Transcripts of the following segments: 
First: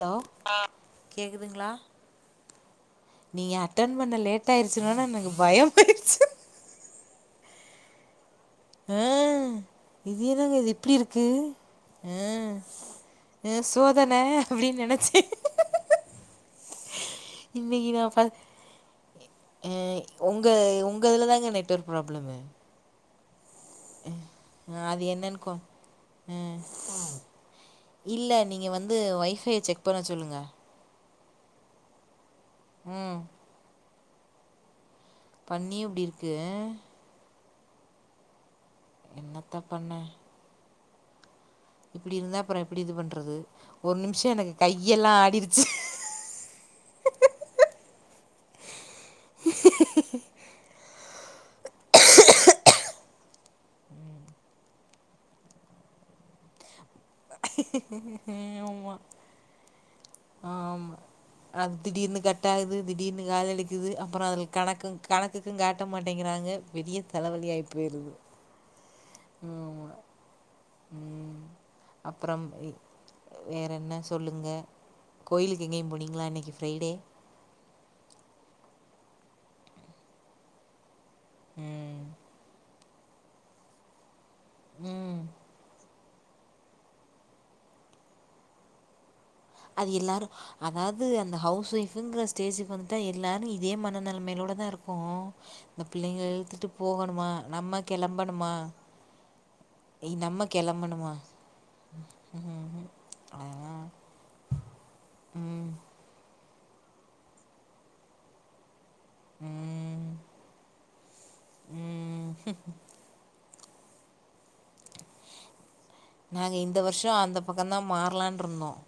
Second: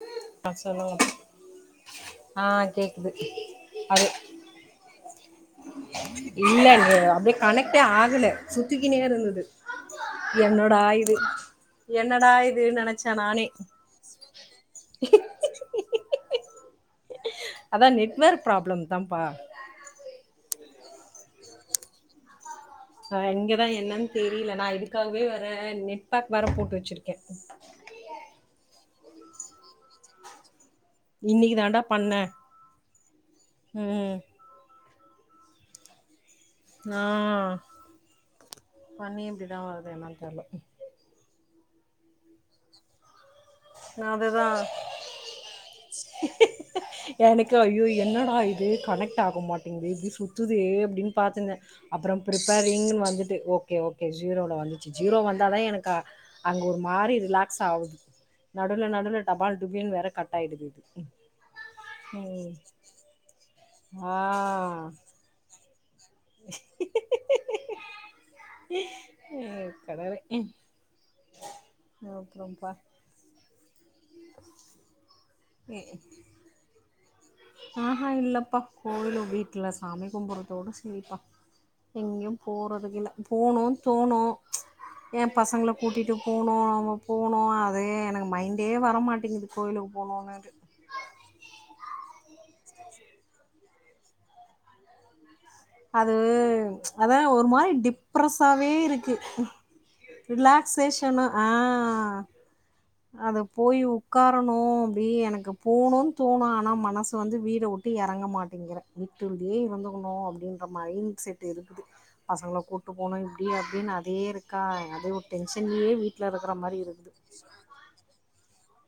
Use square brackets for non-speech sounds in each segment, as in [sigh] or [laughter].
Hello ஆ சொல்லுங்க கேக்குதுங்களா ஆ கேக்குது நீ அட்டன் அது பண்ண லேட் ஆயிருச்ச உடனே எனக்கு பயமாயிருச்சு இல்ல இ அப்படி கனெக்ட ஆகலை சுத்திக்கினே ஆ இருந்தது இது என்னங்க இது என்னோட இப்டி ஆயது இருக்கு என்னோட ஆ ஆுதுன்னு நினைச்சேன் நானே ஆ சோதன அப்டின்னு நெனச்சே இன்னைக்கு அதான் நா ஃப நெட்வொர்க் ப்ராப்ளம் தான்ப்பா ஆ உங்க உங்க இதுலதான்ங்க நெட்வொர்க் ப்ராப்ளம் எங்க ான் என்னன்னு தெரியல நான் அது இதுக்காகவே என்னன்னு வேற கொ நெட்ப் வேற ம் போட்டு வச்சிருக்கேன் இல்ல நீங்க வந்து ஒயஃபையை செக் பண்ண சொல்லுங்கள் இன்னைக்கு தான்டா பண்ணன் உம் உம் பண்ணி இப்படி இருக்கு ஆஹ பண்ணி என்னத்த இப்படிதான் வருது என்னு தெரியலும் இப்படி இருந்தா அப்புறம் எப்படி இது பண்றது ஒரு நா நிமிஷம் அதுதா எனக்கு கையெல்லாம் ஆடிடுச்சு எனக்கு ஐயோ என்னடா இது கனெக்ட் ஆக மாட்டேங்குது இப்படி சுத்துது அப்படின்னு பாார்த்தந்தேன் அப்புறம் பரிப்பேரிங் வந்துட்டு ஓகே ஓகே ஜீரோல வந்துச்சு ஜீரோ வந்த தான் எனக்கு அங்க ஒரு மாதிரி ரிலாக்ஸ் உஹம் நடுல நடுல டபால் டுபின்னுு வேற கட்ட்ாயிடுது இது ஆமா அது உம் து அப்புறம் அல கணக்கு கணக்குக்கு கட்ட மாட்டேங்கிறாங்க பெரிய தலைவலி ஆாயி போயிருது உ கடரை ம் அப்புறம்ப்பா சொல்லுங்கள் கோயு எங்கேயும் போனங்களா இன்னனைக்கு ஃப்ரைடே ஆஹா இல்லப்பா கோவிலும் வீட்டுல சாமி கும்புறதோடு செய்யப்பா ம் எங்கேயும் போற அப்படிங்கள போகணும் தோணும் ம் என் பசங்களை கூட்டிகிட்டு போனோம் நம்ம போனோம் அது எனக்கு மைண்டே வரமாட்டேங்கு அது எல்லாரும் அதாவது அந்த ஹவுஸ் ஒயஃபங்கற ஸ்டேஜுக்கு வந்துட்டா எல்லோரும் இதே மனநிலைமையிலோடு தான் இருக்கும் இந்த அது பிள்ளைங்களை இழுத்துட்டு போகணுமா அதான் ஒரு மாதிரி நம்ம கிளம்பணுமா டிப்ரஸ்ாவே இருக்கு இ- நம்ம கிளம்பணுமா ரிலாக்ஸியேஷன் ஆஹ் அது போய் அதெல்லாம் உட்காரணும் அப்டி எனக்கு ம் போனும் தோணும் மனசு வந்து வீட விட்டு இறங்க மாட்டேங்கிறேன் வீட்டுக்குள்ளே ம் இருந்துக்கணும் அப்டின்னு மைண்ட் செட் இருக்குது ம் பசங்களை கூட்டு போனும் இப்டி அப் அப்டின்னு அதே இருக்கா அதே ஒரு டென்சன் நாங்க இந்த வருஷம் அந்த பக்கம்தான் மாறலாம் இருந்தோம்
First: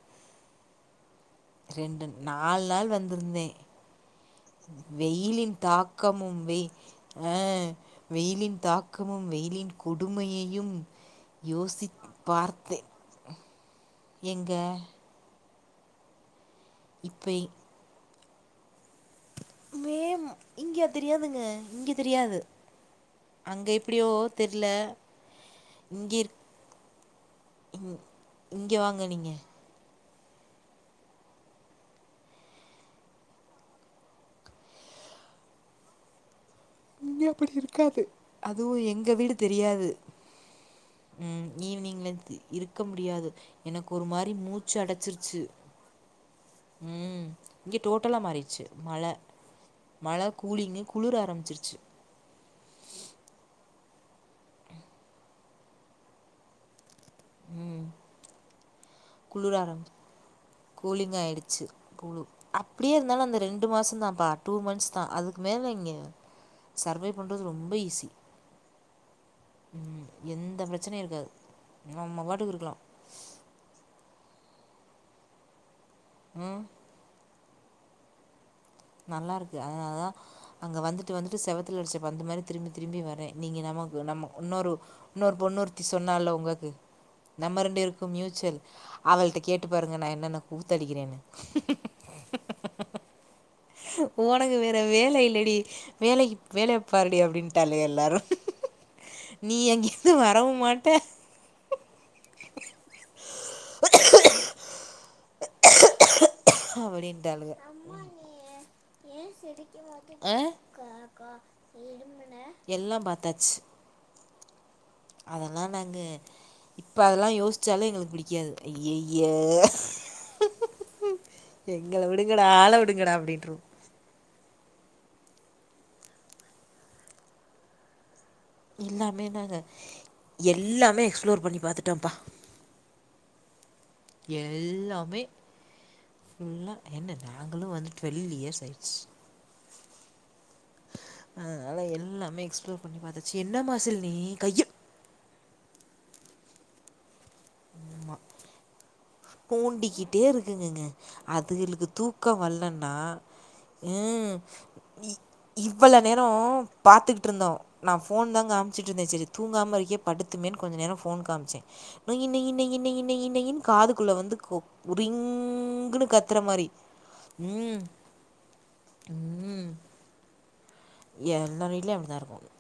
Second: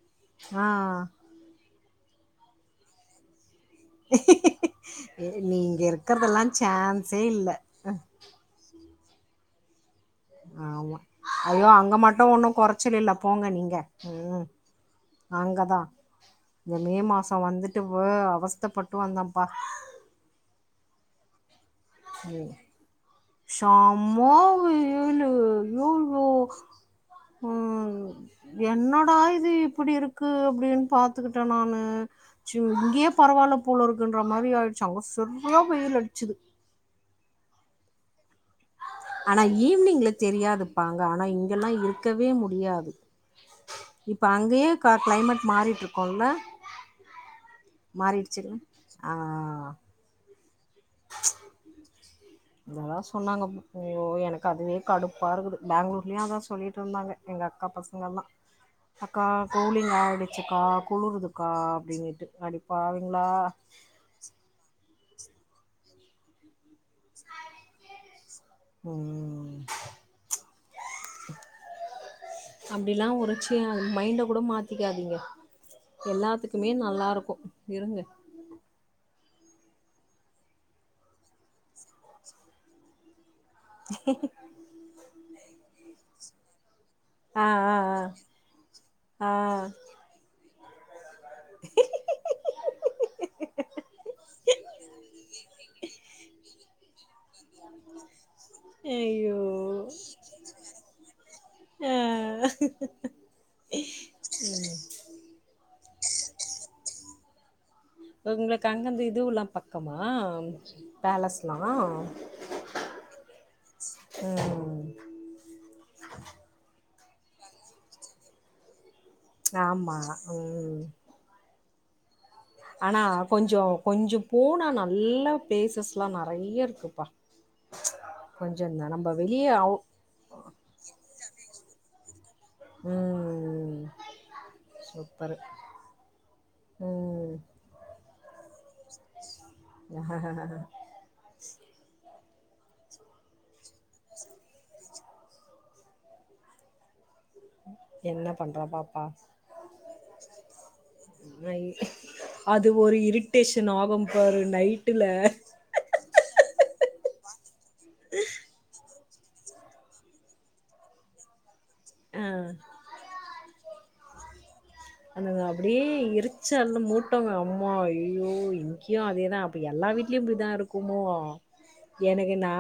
ஆஹ் ரெண்டு நாலு நாள் வந்திருந்தேன் வெயிலின் நீ இங்க தாக்கமும் இருக்கறதெல்லா வெய சான்ஸே இல்ல அஹ் வெயிலின் தாக் பக்கமும் வெயிலின் கொடுமையையும் ஆமா ஐயோ அங்க யோசித் மட்டும் ஒன்னும் பார்த்தேன் கொறச்சல் இல்ல போங்க நீங்க உம் எங்க நாங்கதான் இந்த மே இப்ப மாசம் இ- வந்துட்டு வே அவஸ்தப்பட்டு வந்தம் பா மே ம- இங்க தெரியாதுங்க இங்க தெரியாது அங்க எப்படியோ செம தெர்ல வெயிலு இங்க ஐயையோ இருக் இங்க வாங்க என்னடா நீங்க இது இப்டி இருக் க்கு அப்டின்னு பாத்துக்கிட்டேன் நானு இங்கேயே பரவாயில்ல போல இருக்குன்ற மாரி ஆயிடுச்சு அங்க சரியா வெயில் அடிச்சுது நீங்க அப்பிடி இருக்காது அதுவும் எங்க வீடு ஆனா தெரியாது ஈவினிங்ல தெரியாதுப்பா அங்க ஆனா உம் இங்கெல்லா ஈவினிங்ல இருக்கவே இருக்க முடியாது எனக்கு ஒரு இப்ப மாரி அங்கேயே மூச்சு க அடைச்சிருச்சு கிளைமேட் மாறிட்டு இருக்குல்ல உம் இங்க டோட்டலா மாறிடுச்சுங்களா மாறிடுச்சு மழ ஆ மழ கூலிங்கு குளிர ஆரம்பிச்சிருச்சு இதெல்லாம் சொன்னாங்க ஓ எனக்கு அதுவே கடுப்பாக இருக்குது பெங்களூர்லேயும் அதான் சொல்லிட்டு இருந்தாங்க எங்கள் அக்கா பசங்க எல்லா அக்கா குளிர ஆரம் கூலிங்க் ஆயிடுச்சுக்கா கூலிங் குளுறுதுக்கா ஆயிடுச்சு குளு அப்பிடின்னுட்டு அடி அப்டியே பாவிங்களா இருந்தாலு அந்த வேலங்க சர்வை பண்ணுறது ரொம்ப ஈஸி ம் உம் எந்த பிரச்சனையும் இருக்காது நம்ம பாட்டுக்கு இருக்கலாம் நீண்ட கூட மாத்திக்காதீங்க ம் எல்லாத்துக்குமே நல்லாயிருக்கும் இருங்க நல்லாயிருக்கு அதனால தான் வந்துட்டு வந்துட்டு செவத்துல அடிச்சப் பந்து மாறி திருப்பி திரும்பி வரேன் நீங்க நமக்கு நம்ம இன்னொரு இன்னொரு பொண்ணூருத்தி சொன்னாலோ உங்களுக்கு ஆ நம்ம ஆ ரெண்டு பேருக்கு மியூச்சல் ஆ ஆ அவள்ட கேட்டு பாருங்க நா என்னன்னு கூத்தடிகிறேனு இம் இம் ஹ ஹ ஹ உனக்கு வேற வேல இல்லடி வேலைக்கு வேலைய பாருடி அப்டின்ட்டாலக எல்லாரு ஐயோ நீ அங்கிருந்து வரவு மாட்ட ஆஹ் ஹ ஹ உம் அப்டின்றாளுஹ உங்ளுக்கு அங்கருது இதுல்லா பக்கமா ஆ பேலஸ்ல்லாம் எல்லாம் உஹம் அதெல்லா நாங்க இப்ப அதெல்லா யோசிச்சாலே எங்ளுக்கு புடிகாது அய் ஆமா உம் எங்கள விடு ஆனா கொஞ்சோ கொஞ்சம் போனா நல்ல எல்லா பேசஸ்லா நெறைய இருக்குப்பா கொஞ்சந்தா நம்ம எல்லாமே வெளிய நாங்க அவு எல்லாமே எக்ஸ்ப்ளோர் பண்ணி பாத்துட்டோப்பா உம்ம்ம் ம்ம் எல்லாமே ஃபுல்லா என்ன ம் நாங்களு வந்து டுவெல்வ் இயர்ஸ் ஆயிடு அதுனால எல்லாமே எக்ஸ்ப்ளோர்பண்ணி பாதச்சு என்ன மாசில் நீ கைய எடு ஆமா என்ன பண்றா பாப்பா தூண்டிக்கிட்டே இருக்குங்கங்க ஐ அதுகளுக்கு தூக்கமே அது வரலன்னா ஒரு இரிட்டேஷன் ஆகும் ஹம் பாரு நைட்டுல இவ்ளோநேரோ பாத்துக்கிட்டு இருந்தோ நா ஃபோன் தா காமிச்சிட்டு இருந்தே சரி தூங்காம இருக்கே படுத்துமேன்னு கொஞ்சோ நேரோ போன் காமிச்சே நை நை ஆ நை நை நைன்னு காதுக்குள்ள வந்து கோ அந்தங்க அப்டியே எரிச்சல் மூட்டோங்க அம்மா ம் ஐயோ இங்யு அதேதா அப்ப ம் எல்லா வீட்லி யு இப்டிதா இருக்கு குமோ எல்லா வீட்லேயும் அப்படி தான் எனக்கு இருக்கும் நா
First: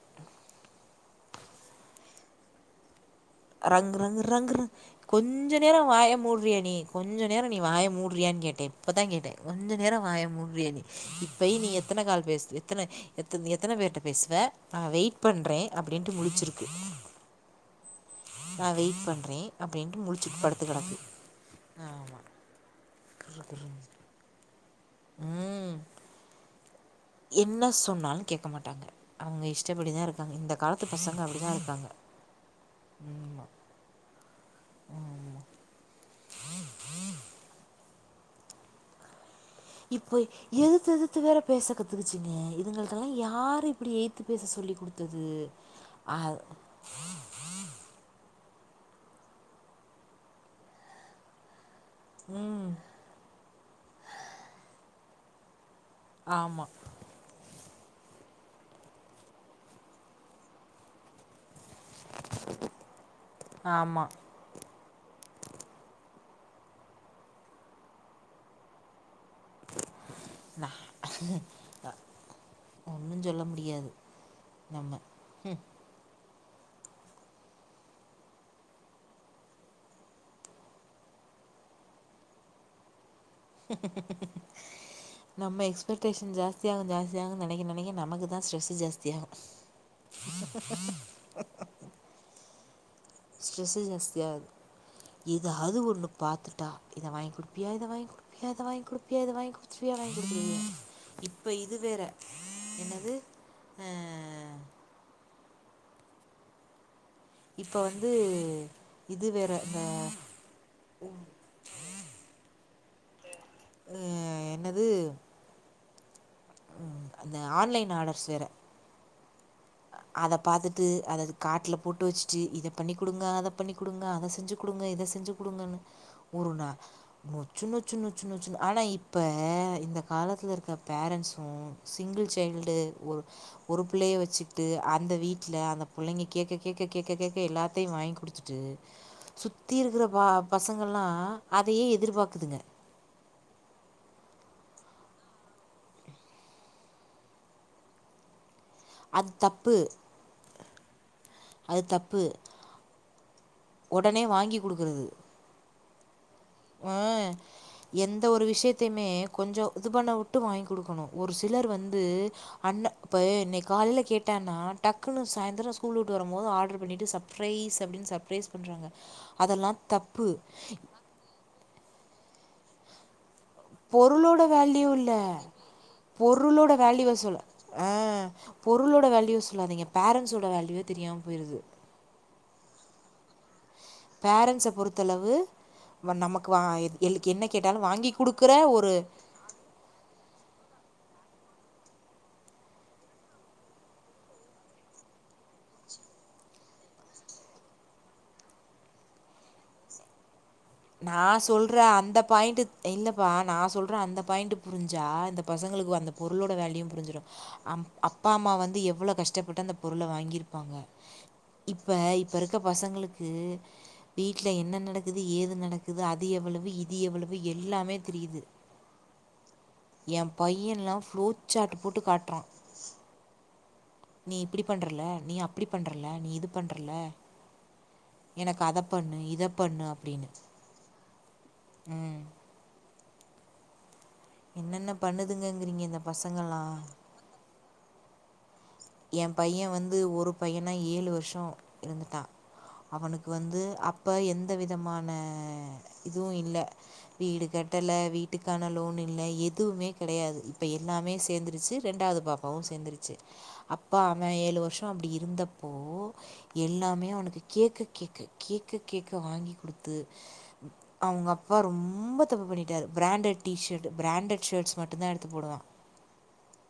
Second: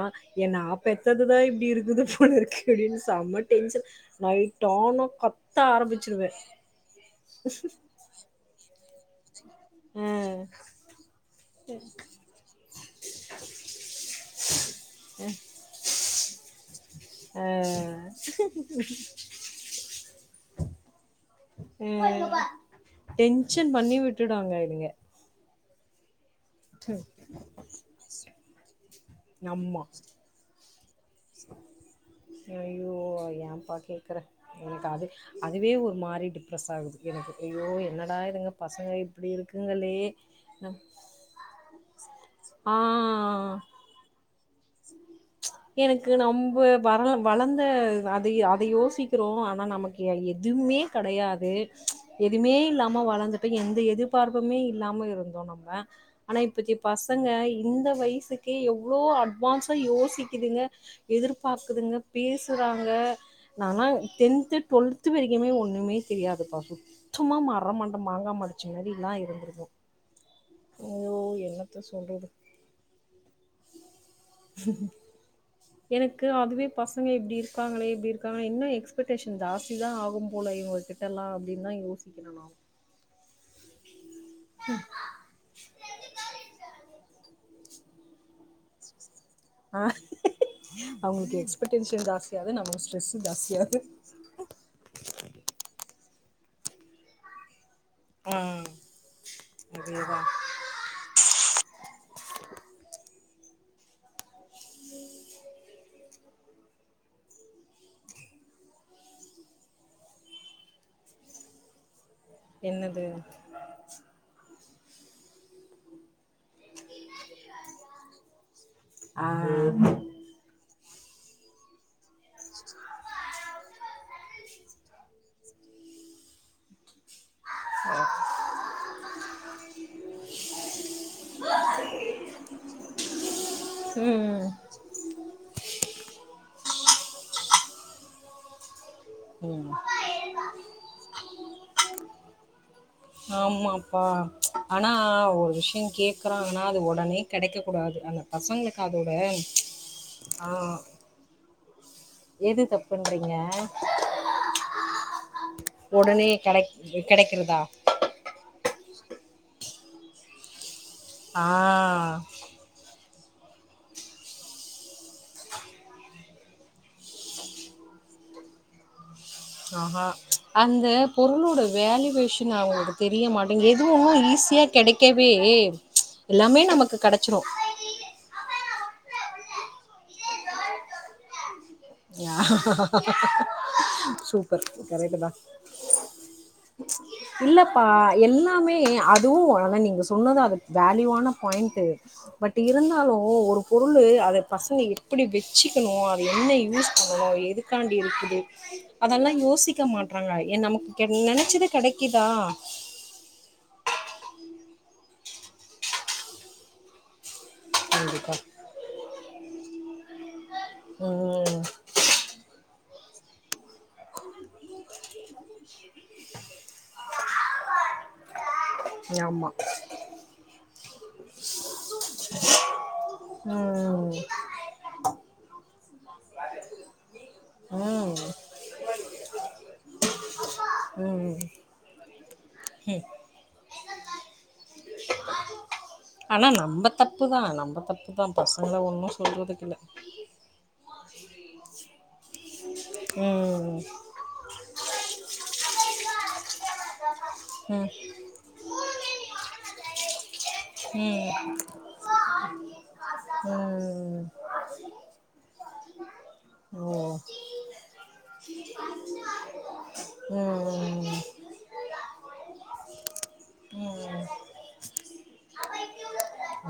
என்ன அப் பெத்ததுதா இப்டி இருக்குது போலருக்கு அப்டின்னு செம்ம டென்ஷன் ரங் ரங் ரங் நைட் ஆனா கொஞ்ச கத்த நேரொ வாய ஆரம்பிச்சிருவே மூடுறிய நீ கொஞ்சோ நேரொ நீ வாய மூடுறிய கேட்ட இப்பதா கேட்ட கொஞ்ச நேரோ அ வாய முடிறிய நீ இப்பய் நீ எத்தன கால் பேஸ்த் எத்தன எத்து எத்தன பேர்ட்ட பேசுவ நா வெயிட் பண்றன் அப்டின்ட்டு முடிச்சுருக்கு அ நா வெயிட் பண்றேன் அப்டின்ட்டு முழுச்சுட் படுத்துகேடக்கு ஆமா அ [unintelligible] அங்க இங்க ம் என்ன சொன்னாலு கேக்க மாட் ட்டாங்க அவுங்க அம்மா இஷ்டப்படி தாருக்காங்க இந்த காலத்து பசங்க அப்டிதாருக்காங்க ம்மா எனக் அது அதுவே ஒரு மாரி டிப்ரஸ் ஆவுது எனக்கு ஐயோ என்னடாது இதுங்க பசங்க இப்டிருக்கு இப்ப எதுத்து எதுத்து வேற பேச கத்துக்குச்சிங்க ஆ இதுங்கள்ட்டையெல்லா யாரு இப்டி எய்த் எனக்கு ஆ நம்ப வரள வளந்த அதை அதை யோசி சிக்குறோ ஆனா நமக்கு எ எதுமே கடயாது எதுமே இல்லாம வளந்துட்டோ எந் எந்த எதிர்ப்பார்ப்புமே இல்லாம இருந்தோ நம்ம ஆனா ஆமா இப்பக்கி பசங்க இந்த வயசுக்கே எவ்ளோ அட் வான்ஸா யோசிக்குதுங்க எதுர்ப் பாக்குதுங்க பேசுறாங்க நாலா ஆமா டென்த்து டோல்த்து வரிக்குமே ஒன்னுமே தெரியாதுப்பா சு சும்மா மரமண்ட மாங்காமடச்சி மாரிலா இருந் நா என்னத்த சொல்றது ஒன்னுஞ் சொல்ல முடியாது நம்ம எனக்கு அதுவே பசங்க இப்டி இருக்காங்களே இப்டி இருக்காங்களே இன்னு எக்ஸ்பெக்டேஷன் ஜாஸ்தி தா ஆகு போல இவுங்க கிட்டல்லாம் அப்டின்னு தா யோசிக்கிறே நானு நம்ம எக்ஸ்பெடேஷன் ஜாஸ்தியாக ஜாஸ்தியாக நெனைக்க நெனைக் க நமக்கு தா ஸ்ட்ரெஸ்ஸு ஜாஸ்தி ஆ ஆ அவுங்களுக்கு எக்ஸ்பக்டேஷன் ஜாஸ்தியாகுது நமக் ஸ் ஸ்ட்ரெஸ்ஸு ஜாஸ்தியாவ்து எதாது ஒன்னு பாத்துட்டா இத வாங்கி குடு ப்பியா இத வாங்கி ஆ குடுப்பியா இத வாங்கி குடுப்பியா இத வாங்கி குடுத்துருவியா வாங்கி அதேதா குடுத்துருவ்யா இப்ப இது வேற என்னது ஆ ம் [unintelligible] இப்ப வந்து இது வேற இந்த என்னது [inaudible] என்னது ம் அந்த ஆன்லைன் ஆர்டர்ஸ் வேற ஆ அத பாத்துட்டு அத அது கார்ட்டுல போட்டு வச்சுட்டு இத பண்ணி் குடுங்க அத பண்ணி் குடுங்க அத செஞ்சு குடுங்க இத செஞ்சு குடுங்கன்னு ஒரு நா நொச்சு நொச்சு நொச்சு நொச்சுனு ஆனா இப்ப இந்த காலத்துல இருக்கர பேரண்ட்ஸும் சிங்கிள் சைல்டு ஒரு ஒரு புள்ளைய வெச்சு ம் த்து அந்த வீட்டுல அந்த புள்ளங்க கேக்க கேக்க கேக்க கேக்க எல்லாத்தையும் வாங்கி குடுத்துட்டு ம் சுத்தி இருக்குற பா பசங்கல்லாம் அதையே எதிர்பார்க் இருக்குதுங்க ஆமாப்பா ஆனா ஒரு விஷயம் கேக்றாங்க அது உடனே கிடைக்க கூடாது அந்த பசங்களுக்கு அதோட அது தப்பு ஆஹ் அது தப்பு எது தப்புண்றீங்க உடனே வாங்கி குடுக்குறது உடனே கெடை கெடைக்கிறதா தேமே கொஞ்சம் இது பண்ண உட்டு வாய்ங் குடுக்கணும் ஒரு சிலர் வந்து ஆ அண்ண இப்பவே இன்னைக்கு காலைல கேட்டேன்னா டக்குன்னு சாய்ந்தரம் ஸ்கூல் உட்டு வரும்போது ஆர்டர் பண்ணிட்டு சர்பரைஸ் அப்டின்னு சர்ப்ரைஸ் பண்றாங்க அதெல்லா ஆஹஹா தப்பு அந்த பொருளோட வேலுவேஷன் அவங்களுக்கு தெரிய மாட் எதுவும் பொருளோட ஈஸியா வேல்யூ இல்ல கெடைக்கவே ம்ச் எல்லாமே பொருளோட நமக்கு வேல்யூவ சொல்ல கெடைச்ரும் ஆ பொருளோட வேல்யூவே சொல்லாதீங்க பேரண்டட்ஸோட வேல்யூவே தெரியாமல் போயிடுது யா சூப்பர் பேரண்ட்ஸ கரெக்ட் பொறுத்தளவு தான் நமக்கு வா எது என்ன கேட்டாலு இல்லப்பா வாங்கி குடுக்குற எல்லாமே ஒரு அதுவும் ஆனா நீங்க சொன்னது அதுக்கு வேல்யூவான பாயிண்ட் பட் இருந்தாலும் ஒரு பொருள் அதை பசங்க எப்படி வெச்சுிக்கணும் அது என்ன ய எதுக்காண்டி இருக்குது அதெல்லாம் யோசிக்க மாட்றாங்க ஏ நமக்கு கெ நான் நெனச்சது சொல்ற அந்த கெடைக்குதா பாயிண்ட் இல்லப்பா நான் சொல்றேன் அந்த பாயிண்டு புரிஞ்சா இந்த பசங்களுக்கு அந்த பொருளோட வேலியூயும் புரிஞ்சிடும அம் அப்பா கண்டிப்பா அம்மா வந்து எவ்ளோ கஷ்டப்பட்டு அந்த பொருள வாங்கிருப்பாங்க. ம் இப்ப இப்ப இருக்க பசங்களுக்கு க்கு வீட்ல என்ன நடக்குது ஏது நடக்குது அது எவ்வளவு இது எவ்வளவு எல்லாமே தெரியுது ஆமா என் பையன்லாம் ரோட் சாட் கூட்டு காட்றோம் ம் நீ இப்டி பண்றல நீ அப்டி பண்றல நீ இது பண்றல ம் எனக்கு அத பண்ணு இத பண்ணு அப்டின்னு உம் ஹ்ம் என்னென்ன பண்ணுதுங்கங்கிறீங்க இந்த ஆனா பசங்கல்லாம் நம்ம தப்பு தான் [unintelligible] என் சொல்றதுக்கு பையன் இல்ல வந்து ஒரு பையனா ஏழு வருஷம் இருந்துட்டான் அவனுக்கு வந்து ம் அப்ப எந்த விதமான இதுவும் இல்ல வீடு ம் கட்டலை வீட்டுக்கான லோன் இல்ல எதுவுமே கெடையாது இப்ப எல்லாமே ம் சேர்ந்துருச்சு ரெண்டாவது பாப்பாவு சேர்ந்துருச்சு அப்பா ம் அவன் ஏழு வருஷ அப்டி இருந்தப்போ ஓ எல்லாமே அவனுக்கு கேட்க கேட்க கேட்க கேட்க வாங்கி குடுத்து ம் அவங்க அப்பா ரொம்ப தப்பு பண்ணிட்டாரு பிராண்டட் டீஷர்ட் பிராண்டட் ஷர்ட்ஸ் மட்டு தா எடுத்து போடு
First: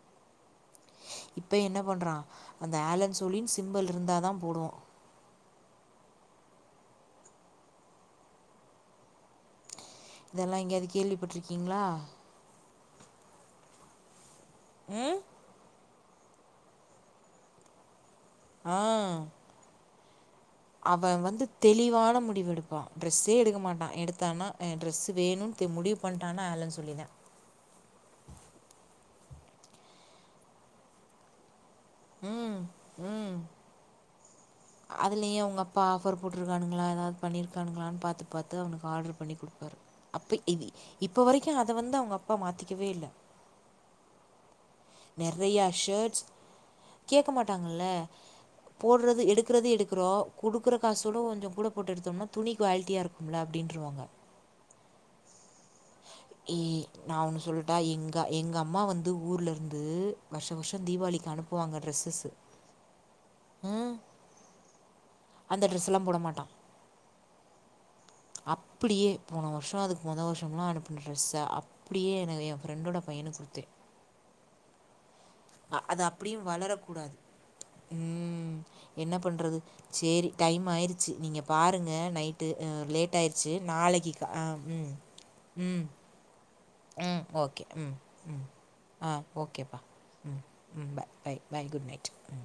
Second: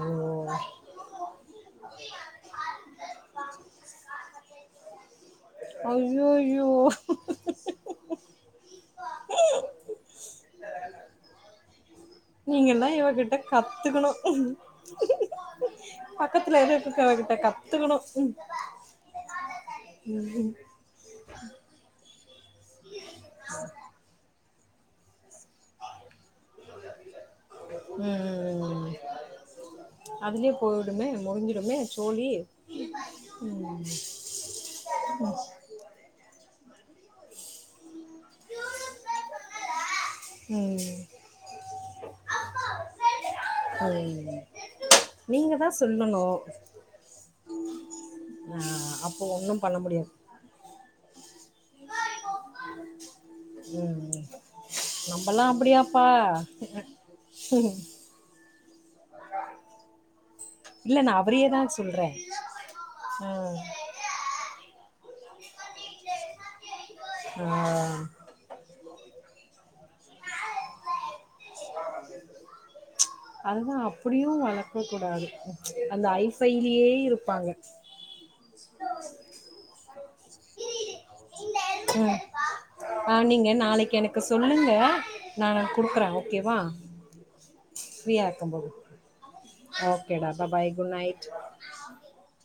ஒ ஒ ஒ இப்ப என்ன பண்றா அந்த ஆலன் சொழின் சிம்பில் இருந்தாதா போடுவோ ஐயோயோ இதெல்லா எங்கேயாவது கேள்விப்பட்டிருக்கீங்களா நீங்கெல்லா இவகிட்ட கத்துக்கணு ம் பக்கத்துல எதக்கு இருக்கவகிட்ட கத்துக்கணு ஆ ம் ம் அவ வந்து தெளிவான மு முடிவெடுப்பா ட்ரெஸ்ஸே எடுக்க மாட்டா எடுத்தான ஆ ட்ரெஸ் வேணுட்டு முடிவு பண் ஆனா ஆலன் சொலின் தா ம் ம் அதுலயே போய்டுமே முடிஞ்சுடுமே தோழி ம் அதுலயு உங்க அப்பா ஆஃபர் போட் இருக்காணுங்களா எதாவது பண்ணியிருக்காணுங்களான்னு பாத் பாத்து அவனுக்கு ஆர்டர் பண்ணி குடுப்பாரு அப்ப ம் [unintelligible] இப்ப வரைக்கு அத வந்து அவங்க அப்பா மாத்திக்கவே இல்ல ம். நீங்க நெறையா தான் ஷ்ர்ட்ஸ் சொல்லணும். கேட்க மாட்டாங்கல்ல ஆ அப்போ போட்றது ஒண்ணும் எடுக்கறது பண்ண எடுக்கறோ முடியாது. குடுக்கற காசோட கொஞ் [unintelligible] கூட போட்டு எடுத்தோம்னா துணி குவாலிட்டியா இருக்கு ம்ல அப்டின்ருவாங்க நம்பெல்லா ஏ நா ஒன்னு சொல்லுட்டா எங்க எங்க அம் அம்மா வந்து ஊர்லருந்து வருஷ வருஷம் இல்ல நான் தீபாவளிக்கு அவரையே தான் அனுப்புவாங்க சொல்றேன். ட்ரெஸ்ஸஸ் ஆ. ம் அந்த ட்ரெஸ்ஸெல்லா போட மாட்டா ஆ ஆ ஆ அப்டியே போன வருஷ அதுக்கு மொத வருஷலா அனுப்புன ட்ரெஸ்ஸ அப்டியே ஏ ஏ ஃப்ரெண்டோட பையனுக்கு கொடுத்தேன் அதுதா அப்புடியு வளக்க கூடாது அது அந்த அப்டியு வளர ஐஃபைலயே கூடாது இருப்பாங்க. ம் என்ன பண்றது சேரி டைம் ஆயிருச்சு நீங்க பாருங்க ம். நைட்டு ஆ லேட் நீங்க ஆய்ருச்சு நாளைக்கு எனக்கு ஆ சொல்லுங்க. ம் ம் ம் ஓகே ம் ம் ஃப்ரியாருக்கும் போது ஆ ஓகேப்பா ஓகே டா ம் பா பாய் ம் good night bye bye good night ம்